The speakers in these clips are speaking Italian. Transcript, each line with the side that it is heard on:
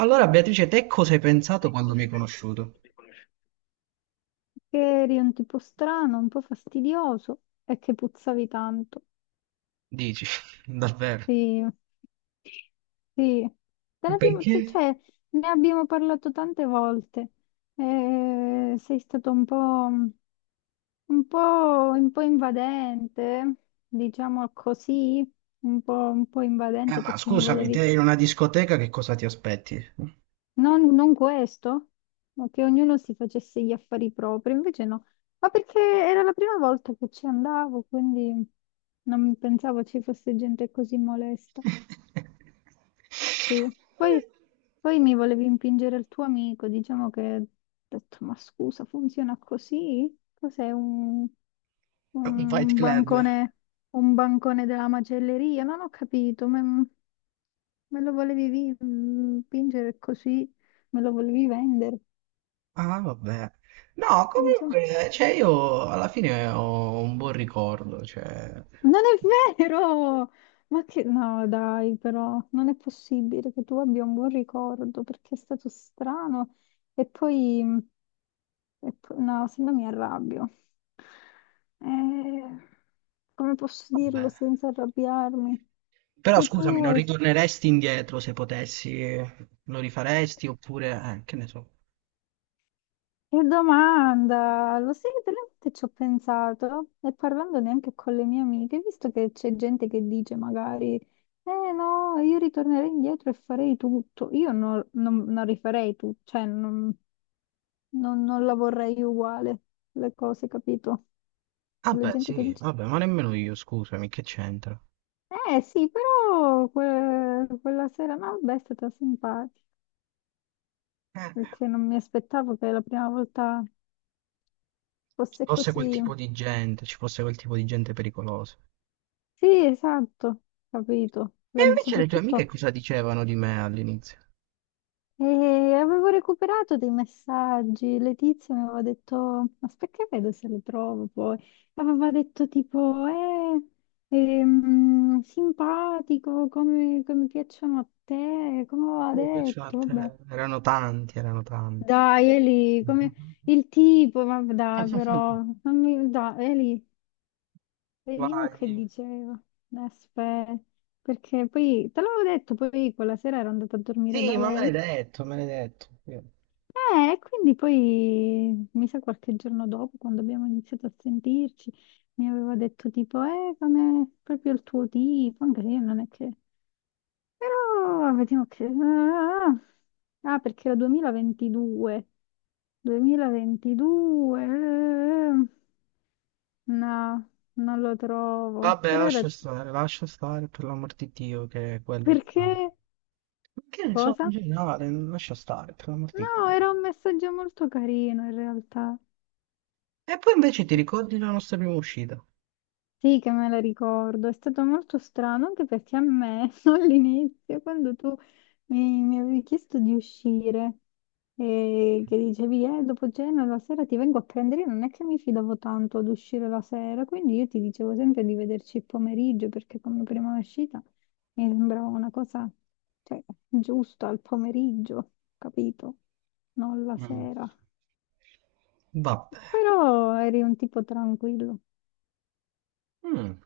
right: Allora, Beatrice, te cosa hai pensato quando mi hai conosciuto?
left: Che eri un tipo strano, un po' fastidioso e che puzzavi tanto.
right: Dici, davvero?
left: Sì, sì. Te ne abbiamo, te-
right: Perché?
left: cioè, ne abbiamo parlato tante volte. Sei stato un po', un po' invadente, diciamo così, un po' invadente
right: Ma
left: perché mi
right: scusami,
left: volevi...
right: te in una discoteca che cosa ti aspetti? Un
left: Non questo, ma che ognuno si facesse gli affari propri, invece no, ma perché era la prima volta che ci andavo, quindi non pensavo ci fosse gente così molesta. Sì. Poi mi volevi impingere il tuo amico, diciamo che ho detto, ma scusa, funziona così? Cos'è
right: fight
left: un
right: club.
left: bancone, un bancone della macelleria? Non ho capito, me lo volevi impingere così, me lo volevi vendere,
right: Ah, vabbè. No,
left: diciamo.
right: comunque, cioè io alla fine ho un buon ricordo, cioè...
left: Non è vero! Ma che... No, dai, però non è possibile che tu abbia un buon ricordo perché è stato strano. E poi... No, se no mi arrabbio. Eh, Come posso dirlo
right: Vabbè.
left: senza arrabbiarmi?
right: Però
left: Che
right: scusami,
left: tu
right: non
left: hai...
right: ritorneresti indietro se potessi? Lo rifaresti oppure... che ne so.
left: Che domanda! Lo sai che delle volte ci ho pensato e parlando neanche con le mie amiche, visto che c'è gente che dice magari, eh no, io ritornerei indietro e farei tutto. Io non rifarei tutto, cioè non la vorrei uguale, le cose, capito?
right: Ah
left: La
right: beh,
left: gente che
right: sì,
left: dice,
right: vabbè, ma nemmeno io, scusami, che c'entra?
left: eh sì, però quella sera no, beh, è stata simpatica, perché non mi aspettavo che la prima volta
right: Ci
left: fosse
right: fosse quel
left: così.
right: tipo di gente, ci fosse quel tipo di gente pericolosa.
left: Sì, esatto, capito.
right: E invece le tue amiche
left: Soprattutto
right: cosa dicevano di me all'inizio?
left: eh, avevo recuperato dei messaggi, Letizia mi aveva detto, aspetta che vedo se le trovo poi, aveva detto tipo, simpatico, come piacciono a te, come aveva
right: Mi piaceva a
left: detto, vabbè.
right: te. Erano tanti, erano tanti.
left: Dai Eli, come il tipo, ma dai però, non mi, dai Eli, vediamo che
right: Vai.
left: diceva. Aspetta, perché poi te l'avevo detto, poi quella sera ero andata a dormire da
right: Sì, ma me
left: lei.
right: l'hai detto, me l'hai detto. Sì.
left: E quindi poi, mi sa qualche giorno dopo, quando abbiamo iniziato a sentirci, mi aveva detto tipo, come proprio il tuo tipo, anche se io non è che... Però vediamo che... Ah, ah, ah, perché era 2022. 2022. No, non lo trovo.
right: Vabbè,
left: Però era...
right: lascia stare, per l'amor di Dio, che quello ci manca.
left: Perché?
right: Ma che ne so, in
left: Cosa?
right: generale, lascia stare, per l'amor di
left: No,
right: Dio.
left: era un messaggio molto carino in realtà.
right: E poi invece ti ricordi la nostra prima uscita?
left: Sì, che me la ricordo. È stato molto strano anche perché a me all'inizio, quando tu mi avevi chiesto di uscire e che dicevi, dopo cena la sera ti vengo a prendere, io non è che mi fidavo tanto ad uscire la sera, quindi io ti dicevo sempre di vederci il pomeriggio perché come prima uscita mi sembrava una cosa, cioè, giusta al pomeriggio, capito? Non la
right: Mm.
left: sera.
right: Vabbè.
left: Però eri un tipo tranquillo.
right: Mm.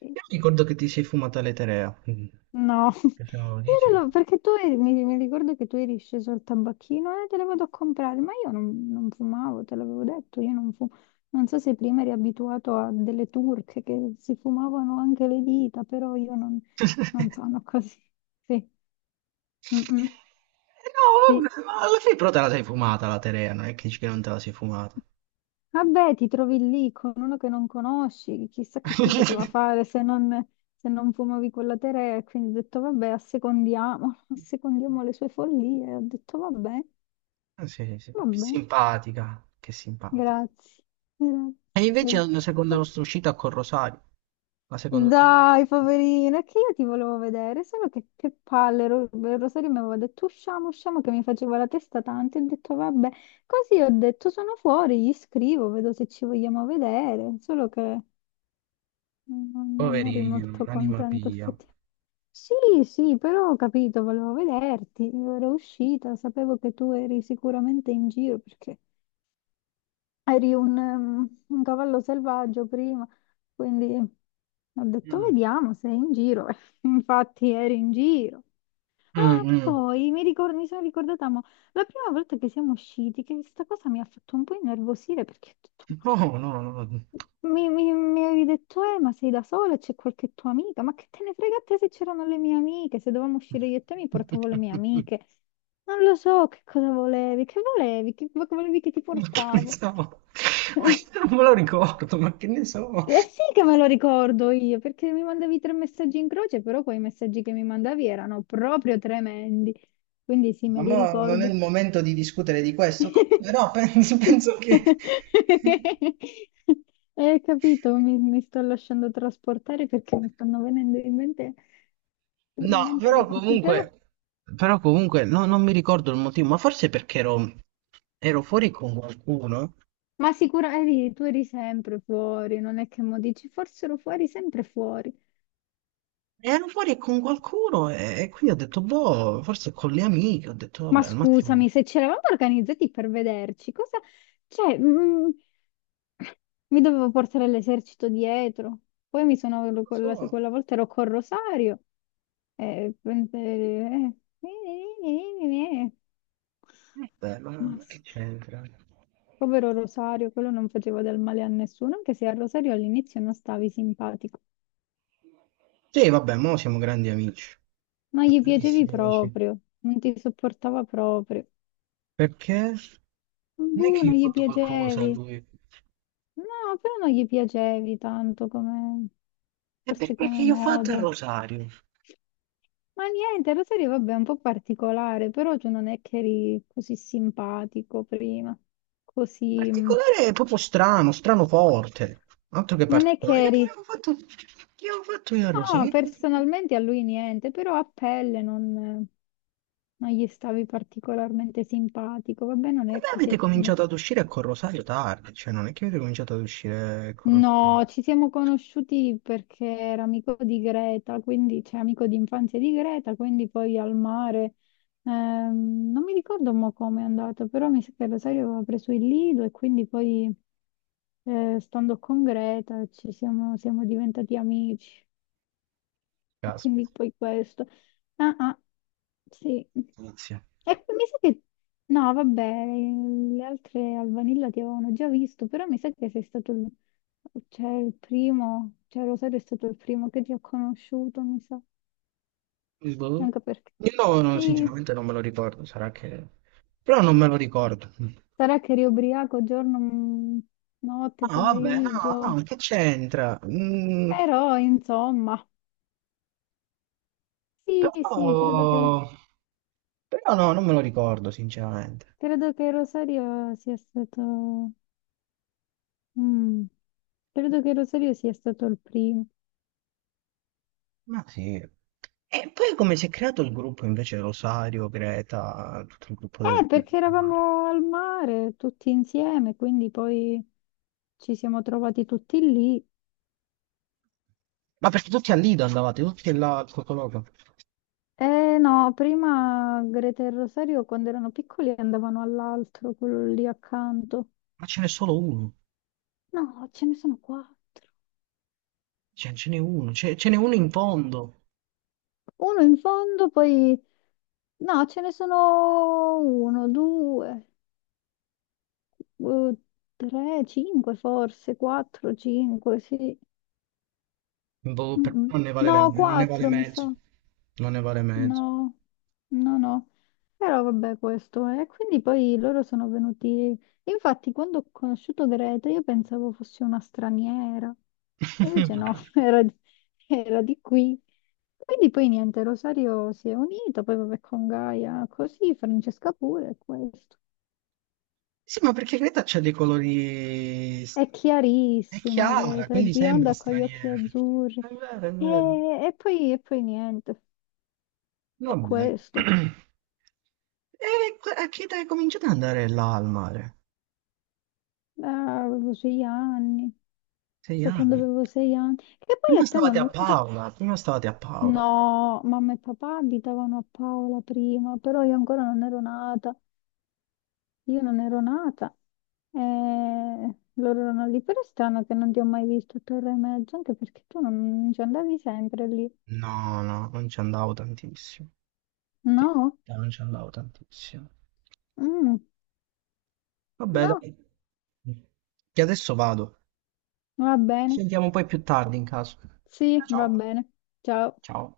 left: Sì.
right: Io ricordo che ti sei fumata l'eterea. Mm.
left: No, io
right: Che sono
left: te
right: 10.
left: lo... mi ricordo che tu eri sceso al tabacchino e te le vado a comprare, ma io non fumavo, te l'avevo detto, io non fumo. Non so se prima eri abituato a delle turche che si fumavano anche le dita, però io non sono così. Sì. Mm, mm.
right: No,
left: Sì.
right: vabbè, ma alla fine però te la sei fumata la Terea, non è che dici che non te la sei fumata.
left: Vabbè, ti trovi lì con uno che non conosci, chissà che ti poteva fare se non fumavi quella terra. E quindi ho detto, vabbè, assecondiamo, assecondiamo le sue follie. Ho detto, vabbè,
right: Ah, sì, sì,
left: vabbè,
right: simpatica, che simpatica.
left: grazie, grazie,
right: E invece
left: grazie.
right: la seconda nostra uscita con Rosario. La seconda uscita.
left: Dai, poverina, è che io ti volevo vedere, solo che palle, Rosario mi aveva detto usciamo, usciamo, che mi faceva la testa tanto, e ho detto vabbè, così ho detto sono fuori, gli scrivo, vedo se ci vogliamo vedere, solo che... Non eri
right: Poverino,
left: molto
right: anima
left: contento
right: pia.
left: effettivamente. Sì, sì, però ho capito, volevo vederti, io ero uscita, sapevo che tu eri sicuramente in giro perché eri un cavallo selvaggio prima, quindi ho detto
right: Mm.
left: vediamo se è in giro. Infatti eri in giro.
right: Mm,
left: Ah, che
right: mm.
left: poi mi sono ricordata, mo, la prima volta che siamo usciti, che questa cosa mi ha fatto un po' innervosire perché ho detto, "Ma
right: No, no, no, no.
left: mi avevi detto, ma sei da sola? C'è qualche tua amica? Ma che te ne frega a te se c'erano le mie amiche? Se dovevamo uscire io e te mi portavo le mie amiche. Non lo so che cosa volevi, che volevi che ti
right: Ma che ne
left: portavo.
right: so? Ma non me lo ricordo, ma che ne so?
left: Eh sì che me lo ricordo io, perché mi mandavi tre messaggi in croce, però quei messaggi che mi mandavi erano proprio tremendi. Quindi sì, me
right: Ma
left: li
right: mo non è il
left: ricordo.
right: momento di discutere di questo, co- però penso, che...
left: Capito, mi sto lasciando trasportare perché mi stanno venendo in mente,
right: No,
left: le cose, però,
right: però comunque no- non mi ricordo il motivo, ma forse perché ero, ero fuori con qualcuno.
left: ma sicuramente tu eri sempre fuori, non è che mo dici, forse ero fuori, sempre fuori.
right: Ero fuori con qualcuno e quindi ho detto, boh, forse con le amiche, ho detto,
left: Ma
right: vabbè, al matrimonio.
left: scusami, se ci eravamo organizzati per vederci, cosa... Cioè, mi dovevo portare l'esercito dietro. Poi mi
right: Non
left: sono...
right: lo
left: Quella,
right: so,
left: quella volta ero col Rosario. Eh, eh, eh, eh,
right: vabbè, ma che
left: maschi.
right: c'entra?
left: Povero Rosario, quello non faceva del male a nessuno, anche se a Rosario all'inizio non stavi simpatico.
right: Sì, vabbè, mo siamo grandi amici,
left: Non gli piacevi
right: grandissimi amici.
left: proprio, non ti sopportava proprio.
right: Perché? Non è
left: Boh,
right: che
left: non
right: io ho
left: gli
right: fatto qualcosa a
left: piacevi.
right: lui.
left: No, però non gli piacevi tanto come,
right: È
left: forse
right: perché
left: come
right: che io ho fatto a
left: modo.
right: Rosario.
left: Ma niente, Rosario, vabbè, è un po' particolare, però tu non è che eri così simpatico prima, così... mm.
right: Particolare è proprio strano, strano forte. Altro che
left: Non è che
right: particolare. Io
left: eri...
right: che avevo fatto io a
left: No,
right: Rosario? E
left: personalmente a lui niente, però a pelle non gli stavi particolarmente simpatico. Vabbè, non è
right: beh,
left: che si è...
right: avete cominciato ad uscire con Rosario tardi, cioè non è che avete cominciato ad uscire con Rosario.
left: No, ci siamo conosciuti perché era amico di Greta, quindi c'è amico di infanzia di Greta, quindi poi al mare. Non mi ricordo mo come è andato, però mi sa che Rosario aveva preso il Lido e quindi poi stando con Greta ci siamo diventati amici. E quindi
right: Caspita,
left: poi questo. Ah, ah, sì.
right: inizia.
left: E poi mi sa che... No, vabbè, le altre al vanilla ti avevano già visto, però mi sa che sei stato il... Cioè, il primo, cioè Rosario è stato il primo che ti ho conosciuto, mi sa.
right: Boh.
left: Anche perché...
right: Io no, no,
left: Sì,
right: sinceramente non me lo ricordo, sarà che... Però non me lo ricordo. No,
left: sarà che eri ubriaco giorno, mm, notte,
right: vabbè, no,
left: pomeriggio.
right: no, che c'entra? Mm,
left: Però, insomma, sì, sì,
right: però... Però no, non me lo ricordo, sinceramente.
left: credo che Rosario sia stato... Mm, credo che Rosario sia stato il primo.
right: Ma sì. E poi come si è creato il gruppo invece Rosario, Greta, tutto il gruppo del, del
left: Perché
right: mare?
left: eravamo al mare tutti insieme, quindi poi ci siamo trovati tutti lì.
right: Ma perché tutti a Lido andavate, tutti là al Cocoloco.
left: Eh no, prima Greta e Rosario quando erano piccoli andavano all'altro, quello lì accanto.
right: Ma ce n'è solo uno,
left: No, ce ne sono qua.
right: cioè, ce n'è uno, ce n'è uno in fondo.
left: Uno in fondo, poi... No, ce ne sono uno, due, eh, tre, cinque forse, quattro, cinque, sì.
right: Boh,
left: Mm,
right: per
left: mm.
right: non ne vale,
left: No,
right: la- non ne vale
left: quattro mi sa.
right: mezzo, non ne vale mezzo.
left: No, no, no. Però vabbè, questo è. Quindi poi loro sono venuti. Infatti, quando ho conosciuto Greta, io pensavo fosse una straniera. Invece no, era di qui. Quindi poi niente, Rosario si è unito, poi vabbè con Gaia, così, Francesca pure, è questo.
right: Sì, ma perché Greta c'ha dei colori...
left: È
right: È
left: chiarissima
right: chiara,
left: Greta, è
right: quindi sembra
left: bionda con gli occhi
right: straniera.
left: azzurri.
right: È vero, è
left: E,
right: vero.
left: e poi, niente, è
right: Vabbè.
left: questo.
right: E que- a che età cominciate ad andare là al mare?
left: Avevo 6 anni,
right: Sei
left: da quando
right: anni.
left: avevo 6 anni. Che poi a
right: Prima
left: te
right: stavate a
left: non...
right: Paola, prima stavate a Paola.
left: No, mamma e papà abitavano a Paola prima, però io ancora non ero nata. Io non ero nata. E loro erano lì, però è strano che non ti ho mai visto a Torre e Mezzo, anche perché tu non ci andavi sempre lì.
right: No, no, non ci andavo tantissimo. Sì,
left: No?
right: no, non ci andavo tantissimo.
left: Mm,
right: Vabbè,
left: no,
right: dai, che adesso vado.
left: va
right: Ci
left: bene.
right: sentiamo poi più tardi in caso.
left: Sì, va
right: Ciao.
left: bene. Ciao.
right: Ciao.